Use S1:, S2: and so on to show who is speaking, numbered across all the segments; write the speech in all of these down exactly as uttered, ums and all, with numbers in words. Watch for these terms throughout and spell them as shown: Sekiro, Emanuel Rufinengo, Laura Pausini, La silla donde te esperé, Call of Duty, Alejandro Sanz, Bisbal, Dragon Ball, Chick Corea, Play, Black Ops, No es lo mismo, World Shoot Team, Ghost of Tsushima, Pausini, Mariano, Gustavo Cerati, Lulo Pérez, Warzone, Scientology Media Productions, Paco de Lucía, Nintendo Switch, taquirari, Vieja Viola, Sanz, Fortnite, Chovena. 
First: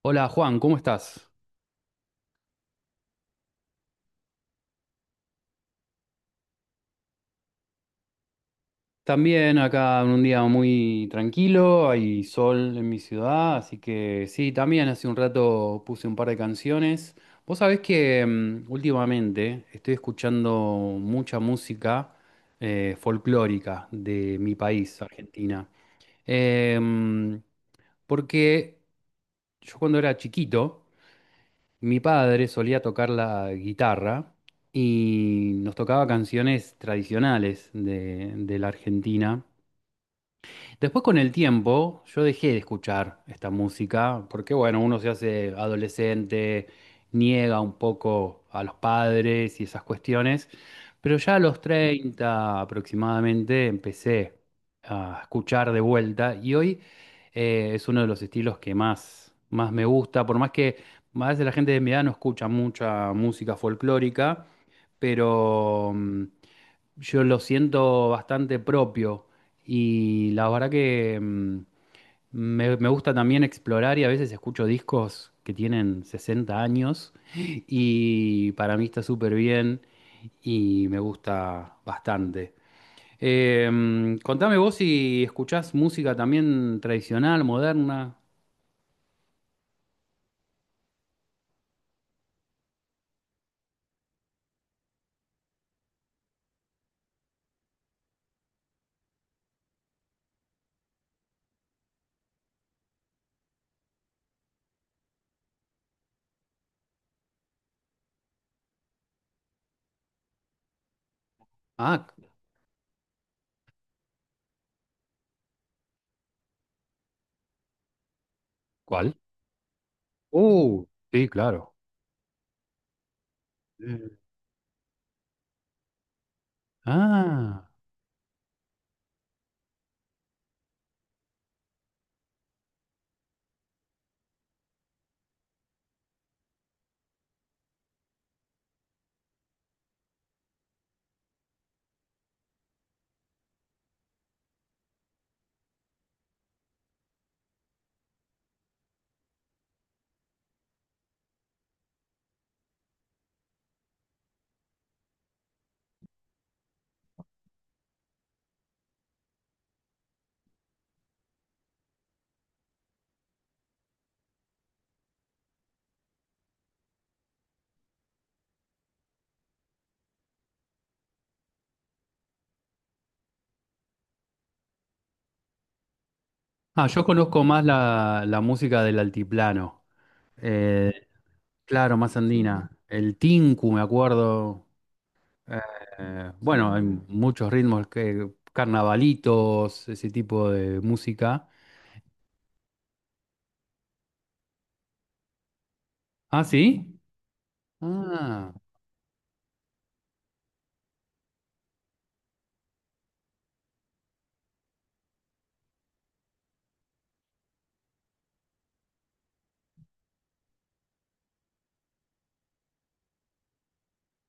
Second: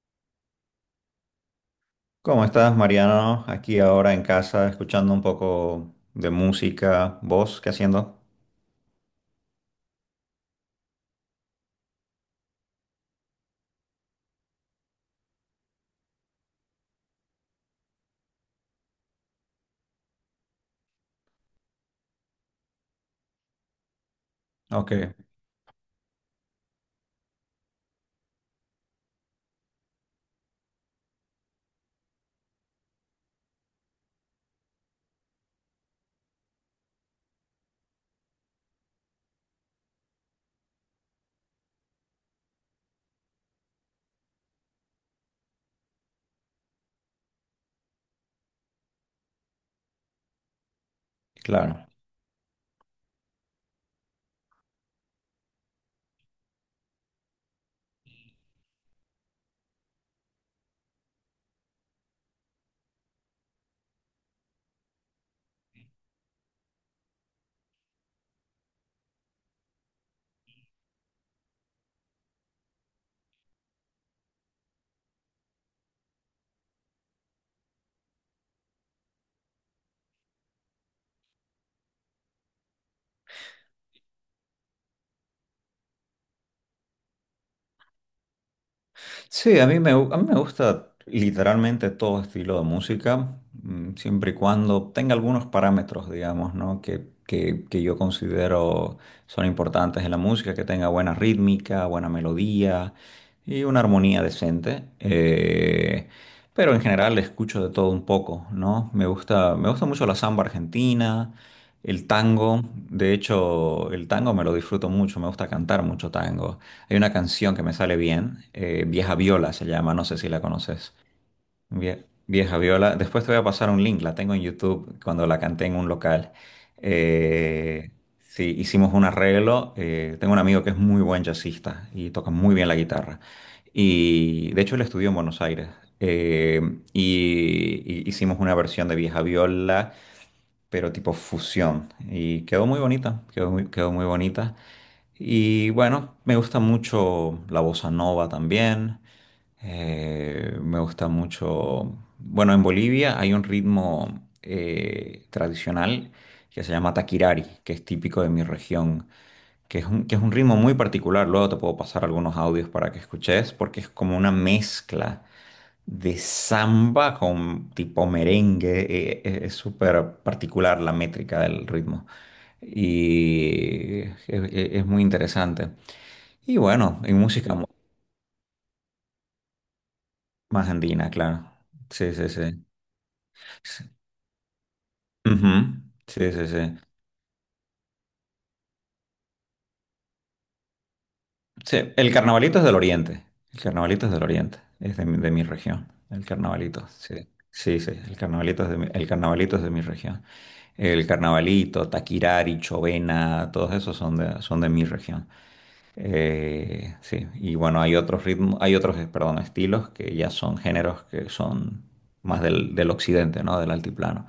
S1: Hola Juan, ¿cómo estás?
S2: ¿Cómo estás, Mariano? Aquí ahora en casa, escuchando un poco de música, voz, ¿qué haciendo?
S1: También acá en un día muy tranquilo, hay sol en mi ciudad, así que sí, también hace un rato puse un par de canciones. Vos sabés que mm, últimamente estoy escuchando mucha música eh, folclórica de mi
S2: Ok,
S1: país, Argentina. Em, Porque yo cuando era chiquito, mi padre solía tocar la guitarra y nos tocaba canciones tradicionales de, de la Argentina. Después con el tiempo yo dejé de escuchar esta música porque bueno, uno se hace adolescente, niega un poco a los padres y esas cuestiones, pero ya a los
S2: claro.
S1: treinta aproximadamente empecé a escuchar de vuelta y hoy eh, es uno de los estilos que más, más me gusta, por más que a veces la gente de mi edad no escucha mucha música folclórica, pero... mm, yo lo siento bastante propio y la verdad que mm, me, me gusta también explorar y a veces escucho discos que tienen sesenta años y para mí está súper bien y me gusta bastante. Eh, mm, contame vos si escuchás música también tradicional, moderna.
S2: Sí, a mí me, gu- a mí me gusta literalmente todo estilo de música, mm, siempre y cuando tenga algunos parámetros, digamos, ¿no? Que, que, que yo considero son importantes en la música, que tenga buena rítmica, buena melodía y una armonía decente. Eh, pero en general escucho de todo un poco, ¿no? Me gusta, me gusta mucho la samba argentina,
S1: Ah,
S2: el tango. De hecho, el tango me lo disfruto mucho, me gusta cantar mucho tango. Hay una canción que me sale bien, eh, Vieja
S1: ¿cuál?
S2: Viola se llama, no sé si la
S1: uh,
S2: conoces.
S1: sí, claro.
S2: Vie- Vieja Viola, después te voy a pasar un link,
S1: Eh,
S2: la tengo en YouTube cuando la canté en un local.
S1: Ah,
S2: Eh, sí, hicimos un arreglo, eh, tengo un amigo que es muy buen jazzista y toca muy bien la guitarra. Y de hecho él estudió en Buenos Aires. Eh, y, y hicimos una versión de Vieja Viola pero tipo fusión. Y quedó muy bonita, quedó muy, quedó muy bonita. Y bueno, me gusta mucho la bossa nova también. Eh, me gusta mucho. Bueno, en Bolivia hay un ritmo eh, tradicional que se llama taquirari, que es típico de mi región, que es un, que es un ritmo muy particular. Luego te puedo pasar algunos audios para que escuches, porque es como una mezcla de samba con tipo merengue. eh, eh, es súper particular la métrica del ritmo y es, es- es muy interesante. Y
S1: ah,
S2: bueno,
S1: yo
S2: y
S1: conozco
S2: música sí.
S1: más
S2: Mu-
S1: la, la música del altiplano.
S2: más
S1: Eh,
S2: andina, claro.
S1: claro,
S2: Sí,
S1: más
S2: sí, sí.
S1: andina. El tinku, me
S2: Sí,
S1: acuerdo.
S2: ujú. Sí,
S1: Eh,
S2: sí, sí.
S1: bueno, hay muchos ritmos, que, carnavalitos, ese tipo de música.
S2: Sí, el carnavalito es del oriente. El carnavalito es del oriente. Es de mi, de mi región. El
S1: Ah, ¿sí?
S2: carnavalito, sí. Sí, sí, el
S1: Ah,
S2: carnavalito es de mi, el carnavalito es de mi región. El carnavalito, Taquirari, Chovena, todos esos son de, son de mi región. Eh, sí, y bueno, hay otros ritmos, hay otros, eh, perdón, estilos que ya son géneros que son más del, del occidente, ¿no? Del altiplano,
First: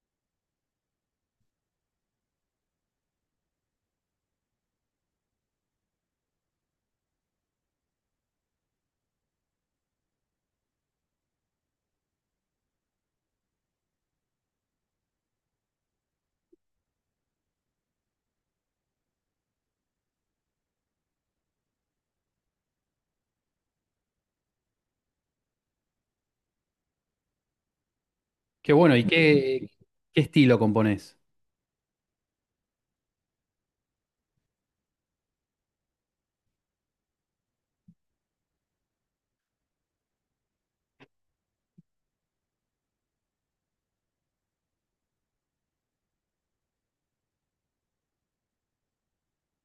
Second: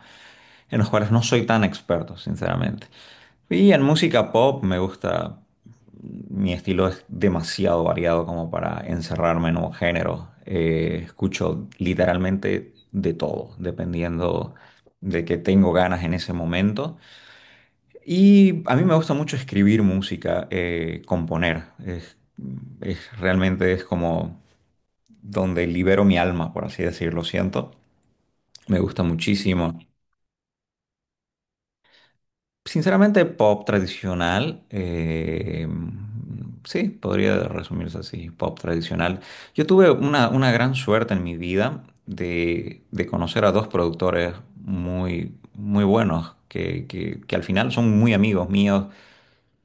S2: en los cuales no soy tan experto, sinceramente. Y en música pop me gusta, mi estilo es demasiado variado como para encerrarme en un género. Eh, escucho literalmente de todo, dependiendo de que tengo ganas en ese momento. Y a mí me gusta mucho escribir música, eh, componer. Es, es- realmente es como donde libero mi alma, por así decirlo, siento.
S1: qué
S2: Me
S1: bueno.
S2: gusta
S1: ¿Y qué,
S2: muchísimo.
S1: qué estilo componés?
S2: Sinceramente, pop tradicional, eh, sí, podría resumirse así, pop tradicional. Yo tuve una, una gran suerte en mi vida de, de conocer a dos productores muy, muy buenos, que, que que al final son muy amigos míos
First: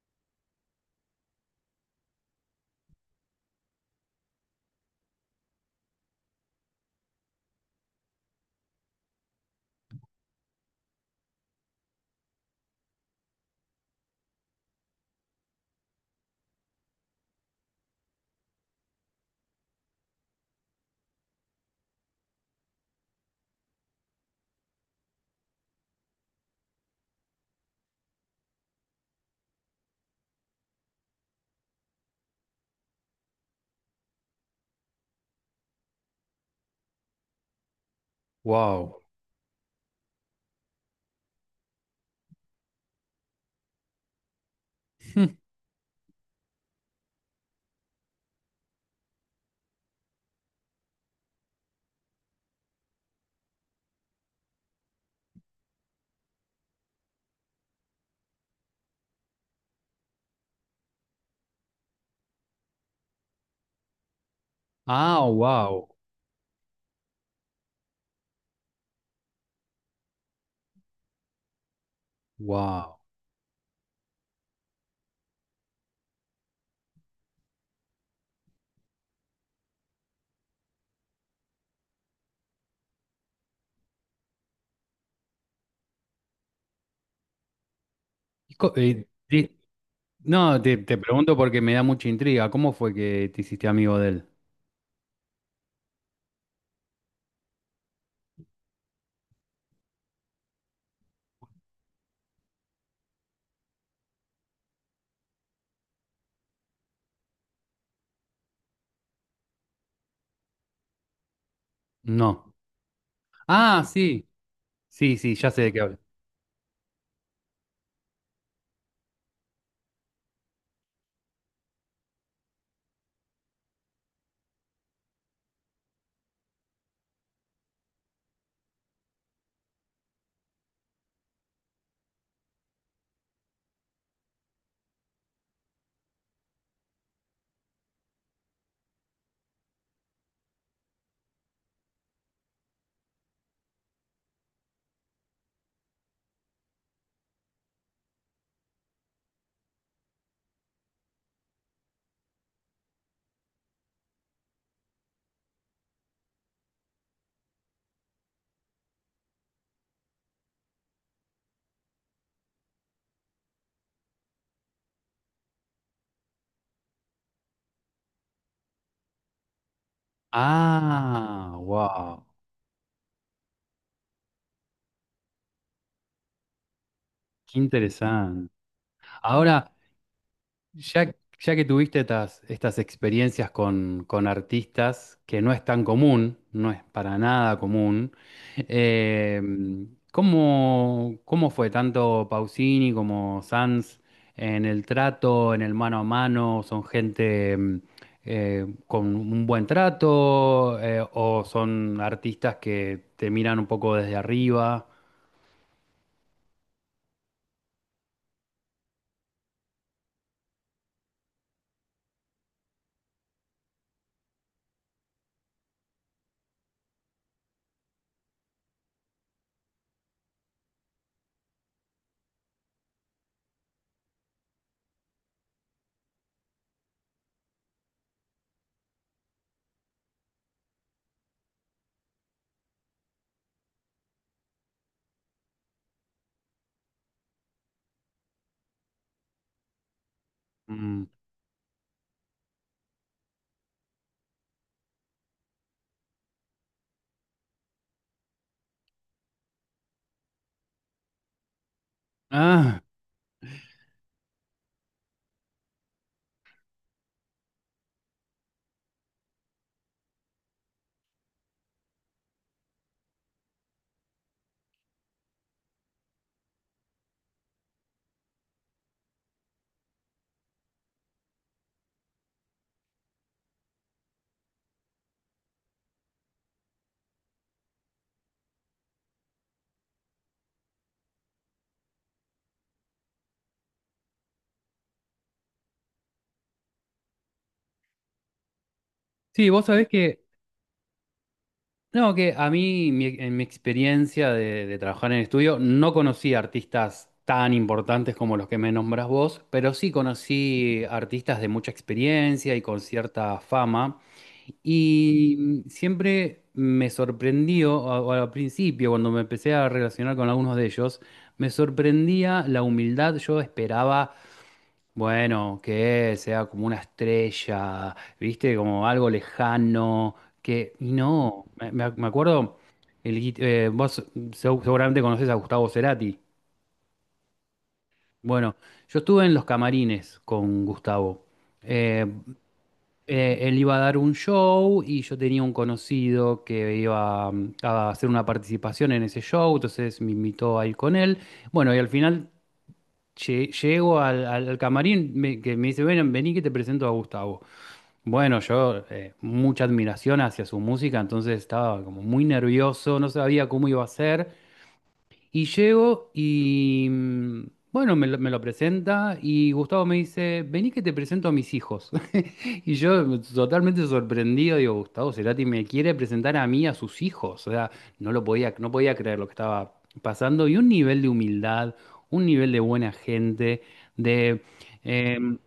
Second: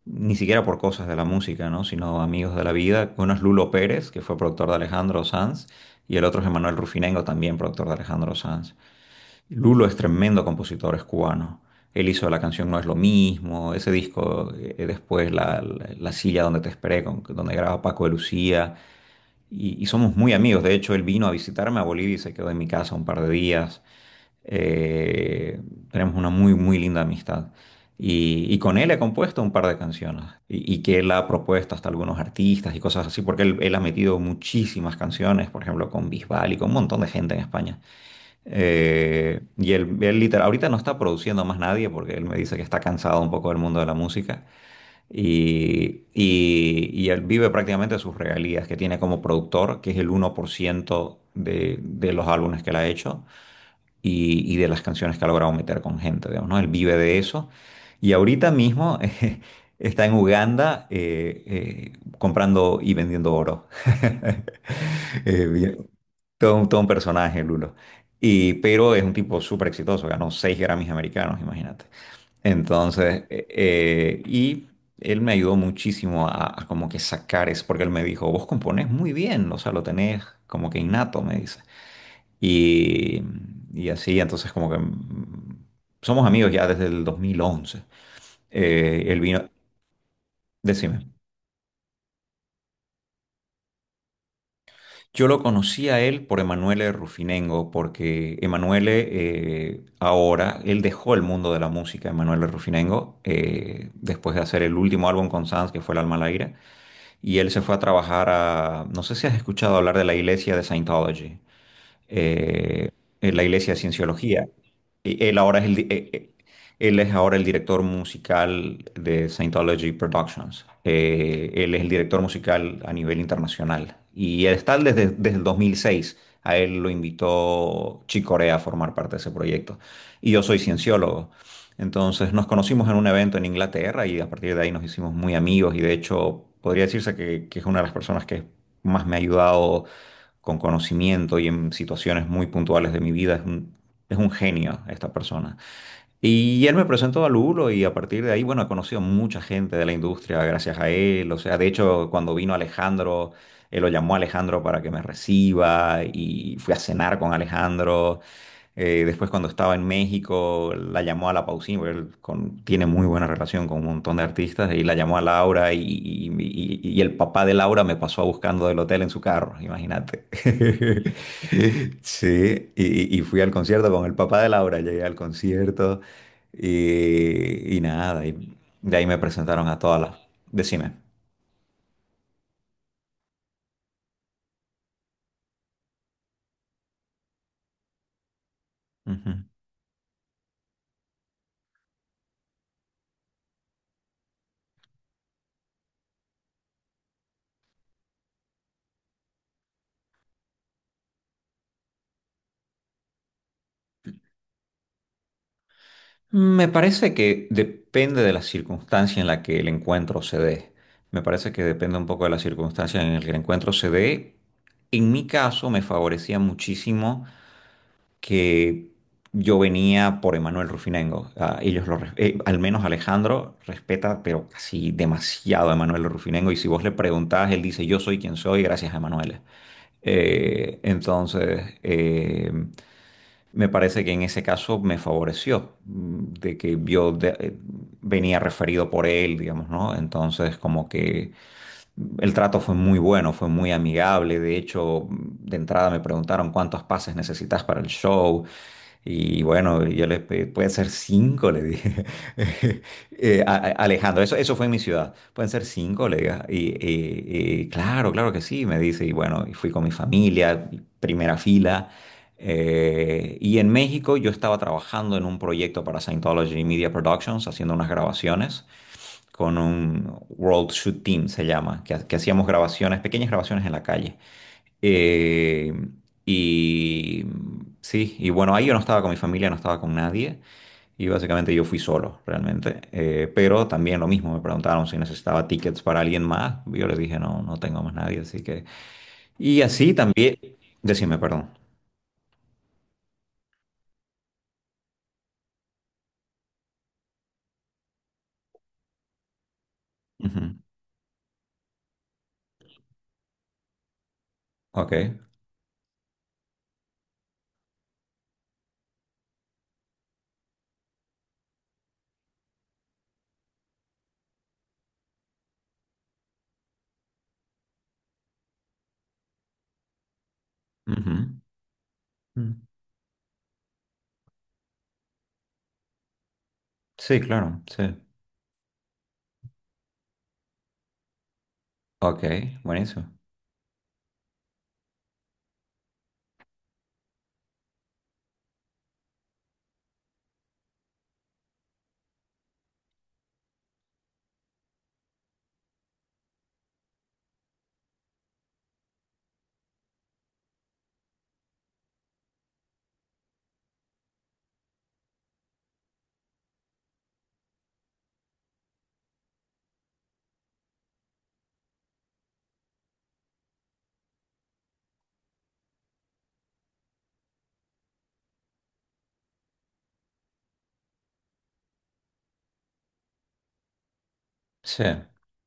S2: ni siquiera por cosas de la música, ¿no? Sino amigos de la vida. Uno es Lulo Pérez, que fue productor de Alejandro Sanz, y el otro es Emanuel Rufinengo, también productor de Alejandro Sanz. Lulo es tremendo compositor, es cubano. Él hizo la canción No es lo mismo, ese disco, eh, después la, la- La silla donde te esperé, con- donde graba Paco de Lucía, y, y somos muy amigos. De hecho, él vino a visitarme a Bolivia y se quedó en mi casa un par de días. Eh, tenemos una muy, muy linda amistad. Y, y con él he compuesto un par de canciones y, y que él ha propuesto hasta algunos artistas y cosas así, porque él, él ha metido muchísimas canciones, por ejemplo, con Bisbal y con un montón de gente en España.
S1: Wow.
S2: Eh, y él, él literal, ahorita no está produciendo más nadie porque él me dice que está cansado un poco del mundo de la música y, y, y él vive prácticamente sus regalías que tiene como productor, que es el uno por ciento de, de los álbumes que él ha hecho y, y de las canciones que ha logrado meter con gente, digamos, ¿no? Él vive de eso. Y ahorita mismo eh, está en Uganda eh, eh, comprando y vendiendo oro.
S1: Ah,
S2: Eh, bien,
S1: wow.
S2: todo, un todo un personaje, Lulo. Y, pero es un tipo súper exitoso, ganó seis Grammys americanos, imagínate.
S1: Wow.
S2: Entonces, eh, eh, y él me ayudó muchísimo a, a como que sacar eso, porque él me dijo, vos componés muy bien, o sea, lo tenés como que innato, me dice. Y, y así, entonces como que mm, somos amigos ya desde el dos mil once.
S1: Y co-
S2: Eh,
S1: eh,
S2: él vino,
S1: di- no, te, te
S2: decime.
S1: pregunto porque me da mucha intriga. ¿Cómo fue que te hiciste amigo de él?
S2: Yo lo conocí a él por Emanuele Rufinengo, porque Emanuele eh, ahora, él dejó el mundo de la música, Emanuele Rufinengo, eh, después de hacer el último álbum con Sanz, que fue El alma al aire, y él se fue a trabajar a, no sé si has escuchado hablar de la iglesia de Scientology.
S1: No.
S2: Eh, en la iglesia de
S1: Ah, sí.
S2: Cienciología.
S1: Sí,
S2: Y
S1: sí,
S2: él
S1: ya
S2: ahora
S1: sé
S2: es
S1: de
S2: el,
S1: qué
S2: di-
S1: hablo.
S2: eh, eh, él es ahora el director musical de Scientology Productions. Eh, él es el director musical a nivel internacional. Y él está desde, desde el dos mil seis. A él lo invitó Chick Corea a formar parte de ese proyecto. Y yo soy cienciólogo. Entonces nos conocimos en un evento en Inglaterra y a partir de ahí nos hicimos muy amigos y de hecho podría decirse que, que es una de las personas que más me ha ayudado con conocimiento y en situaciones muy puntuales de mi vida. Es un, es un genio esta persona. Y él me presentó a Lulo y a partir de ahí, bueno, he conocido mucha gente de la industria gracias a él. O sea, de hecho, cuando vino Alejandro, él lo llamó a Alejandro para que me reciba y fui a cenar con Alejandro. Eh, después cuando estaba en México, la llamó a la Pausini, porque él con- tiene muy buena relación con un montón de artistas, y la llamó a Laura y, y- y- y el papá de Laura me pasó buscando del hotel en su carro, imagínate.
S1: Ah, wow.
S2: Sí, y, y fui al concierto con el papá de Laura, llegué al concierto
S1: Qué
S2: y, y nada,
S1: interesante.
S2: y de ahí me presentaron
S1: Ahora,
S2: a todas las... Decime.
S1: ya, ya que tuviste estas, estas experiencias con, con artistas, que no es tan común, no es para nada común,
S2: Ujú.
S1: eh, ¿cómo, cómo fue tanto Pausini como Sanz en el trato, en el mano a mano? ¿Son gente mm, eh, con un buen trato eh, o son artistas que te miran un poco desde arriba?
S2: Me parece que depende de la circunstancia en la que el encuentro se dé. Me parece que depende un poco de la circunstancia en la que el encuentro se dé. En mi caso me favorecía muchísimo que yo venía por Emanuel Rufinengo. Ah, ellos lo, res- eh, al menos Alejandro respeta, pero casi demasiado a Emanuel Rufinengo. Y si vos le preguntás, él dice, yo soy quien soy gracias a Emanuel. Eh, entonces, eh, me parece que en ese caso me favoreció, mm, de que yo de- eh, venía referido por él, digamos, ¿no? Entonces, como
S1: Mm.
S2: que el trato fue muy bueno, fue muy amigable. De hecho, de entrada me preguntaron cuántos pases necesitas para el show. Y bueno, yo le pedí, pueden ser cinco, le dije.
S1: Ah,
S2: Eh, a- a- Alejandro, eso, eso fue en mi ciudad. Pueden ser cinco, le dije. Y, y- y claro, claro que sí, me dice. Y bueno, y fui con mi familia, primera fila. Eh, y en México yo estaba trabajando en un proyecto para Scientology Media Productions, haciendo unas grabaciones con un World Shoot Team, se llama, que, ha- que hacíamos grabaciones, pequeñas grabaciones en la calle. Eh, y sí, y bueno, ahí yo no estaba con mi familia, no estaba con nadie, y básicamente yo fui solo, realmente. Eh, pero también lo mismo, me preguntaron si necesitaba tickets para alguien más, yo les dije, no, no tengo más nadie, así que...
S1: sí,
S2: Y
S1: vos sabés
S2: así
S1: que...
S2: también, decime, perdón.
S1: No, que a mí, mi- en mi experiencia de, de trabajar en el estudio, no conocí artistas tan importantes como los que me nombras vos, pero sí
S2: Ujú,
S1: conocí artistas de mucha experiencia y con cierta fama.
S2: ok.
S1: Y siempre me sorprendió, a- o al principio, cuando me empecé a relacionar con algunos de ellos, me sorprendía la humildad. Yo esperaba bueno, que sea como una estrella, ¿viste? Como algo lejano, que... y
S2: ujú,
S1: no, me, me- me
S2: mm,
S1: acuerdo, el, guit- eh, vos seg- seguramente conocés a Gustavo Cerati.
S2: Sí, claro, sí.
S1: Bueno, yo estuve en los camarines con Gustavo. Eh,
S2: Ok, buenísimo.
S1: eh, Él iba a dar un show y yo tenía un conocido que iba mm, a hacer una participación en ese show, entonces me invitó a ir con él. Bueno, y al final lle- llego al, al- al camarín me- que me dice, ven, vení que te presento a Gustavo. Bueno, yo eh, mucha admiración hacia su música, entonces estaba como muy nervioso, no sabía cómo iba a ser. Y llego y mm, bueno, me lo, me lo presenta y Gustavo me dice, vení que te presento a mis hijos. Y yo totalmente sorprendido, digo, Gustavo Cerati me quiere presentar a mí, a sus hijos. O sea, no lo podía, no podía creer lo que estaba pasando. Y un nivel de humildad, un nivel de buena gente, de...
S2: Sí,
S1: em,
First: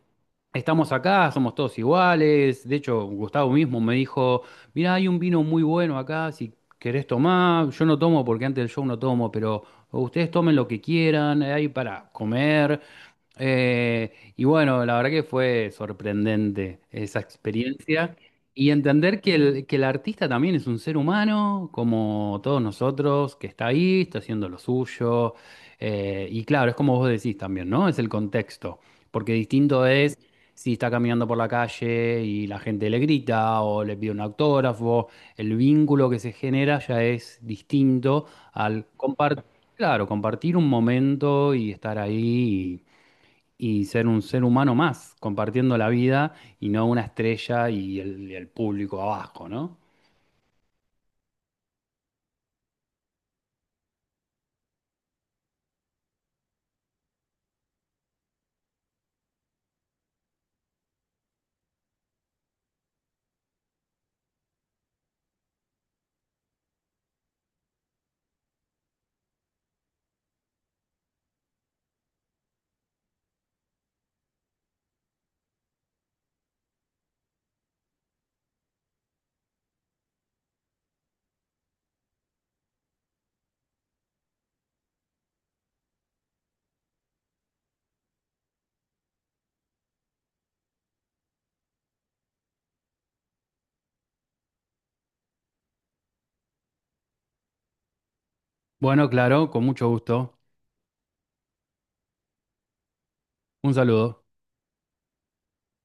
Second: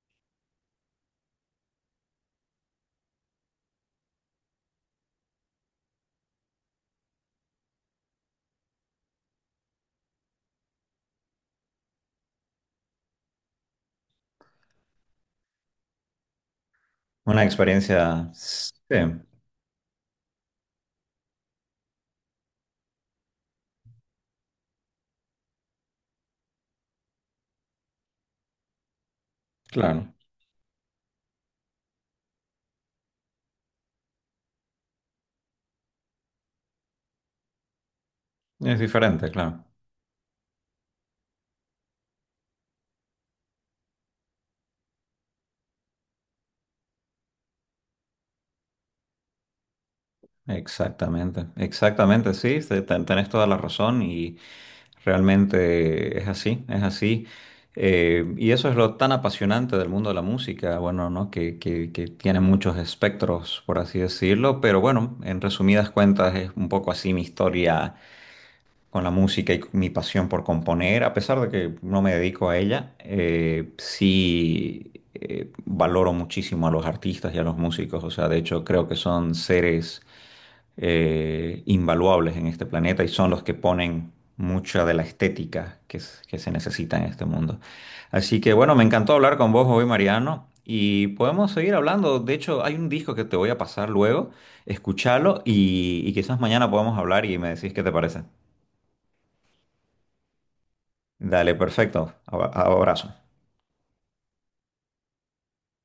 S1: estamos acá, somos todos iguales. De hecho, Gustavo mismo me dijo, mirá, hay un vino muy bueno acá, si querés tomar, yo no tomo porque antes del show no tomo, pero ustedes tomen lo que quieran, hay para comer. Eh, y bueno, la verdad que fue sorprendente esa
S2: una
S1: experiencia
S2: experiencia...
S1: y
S2: Sí.
S1: entender que el, que el artista también es un ser humano, como todos nosotros, que está ahí, está haciendo lo suyo. Eh, y claro, es como vos decís también, ¿no? Es el contexto, porque distinto
S2: Claro,
S1: es si está caminando por la calle y la gente le grita o le pide un autógrafo, el vínculo que se genera ya es distinto
S2: es
S1: al
S2: diferente,
S1: compartir,
S2: claro.
S1: claro, compartir un momento y estar ahí y ser un ser humano más, compartiendo la vida y no una estrella y el, y el público abajo, ¿no?
S2: Exactamente, exactamente, sí, te- te- tenés toda la razón y realmente es así, es así. Eh, y eso es lo tan apasionante del mundo de la música, bueno, ¿no? Que, que, que tiene muchos espectros, por así decirlo, pero bueno, en resumidas cuentas es un poco así mi historia con la música y con mi pasión por componer, a pesar de que no me dedico a ella, eh, sí eh, valoro muchísimo a los artistas y a los músicos. O sea, de hecho creo que son seres eh, invaluables en este planeta y son los que ponen mucha de la estética que, es- que se necesita en este mundo. Así que bueno, me encantó hablar con vos hoy, Mariano. Y podemos seguir hablando. De hecho, hay un disco que te voy a pasar luego. Escuchalo y, y quizás mañana podemos hablar y me decís qué te parece.
S1: Bueno, claro, con mucho gusto.
S2: Dale, perfecto. Aba- Abrazo.
S1: Un saludo.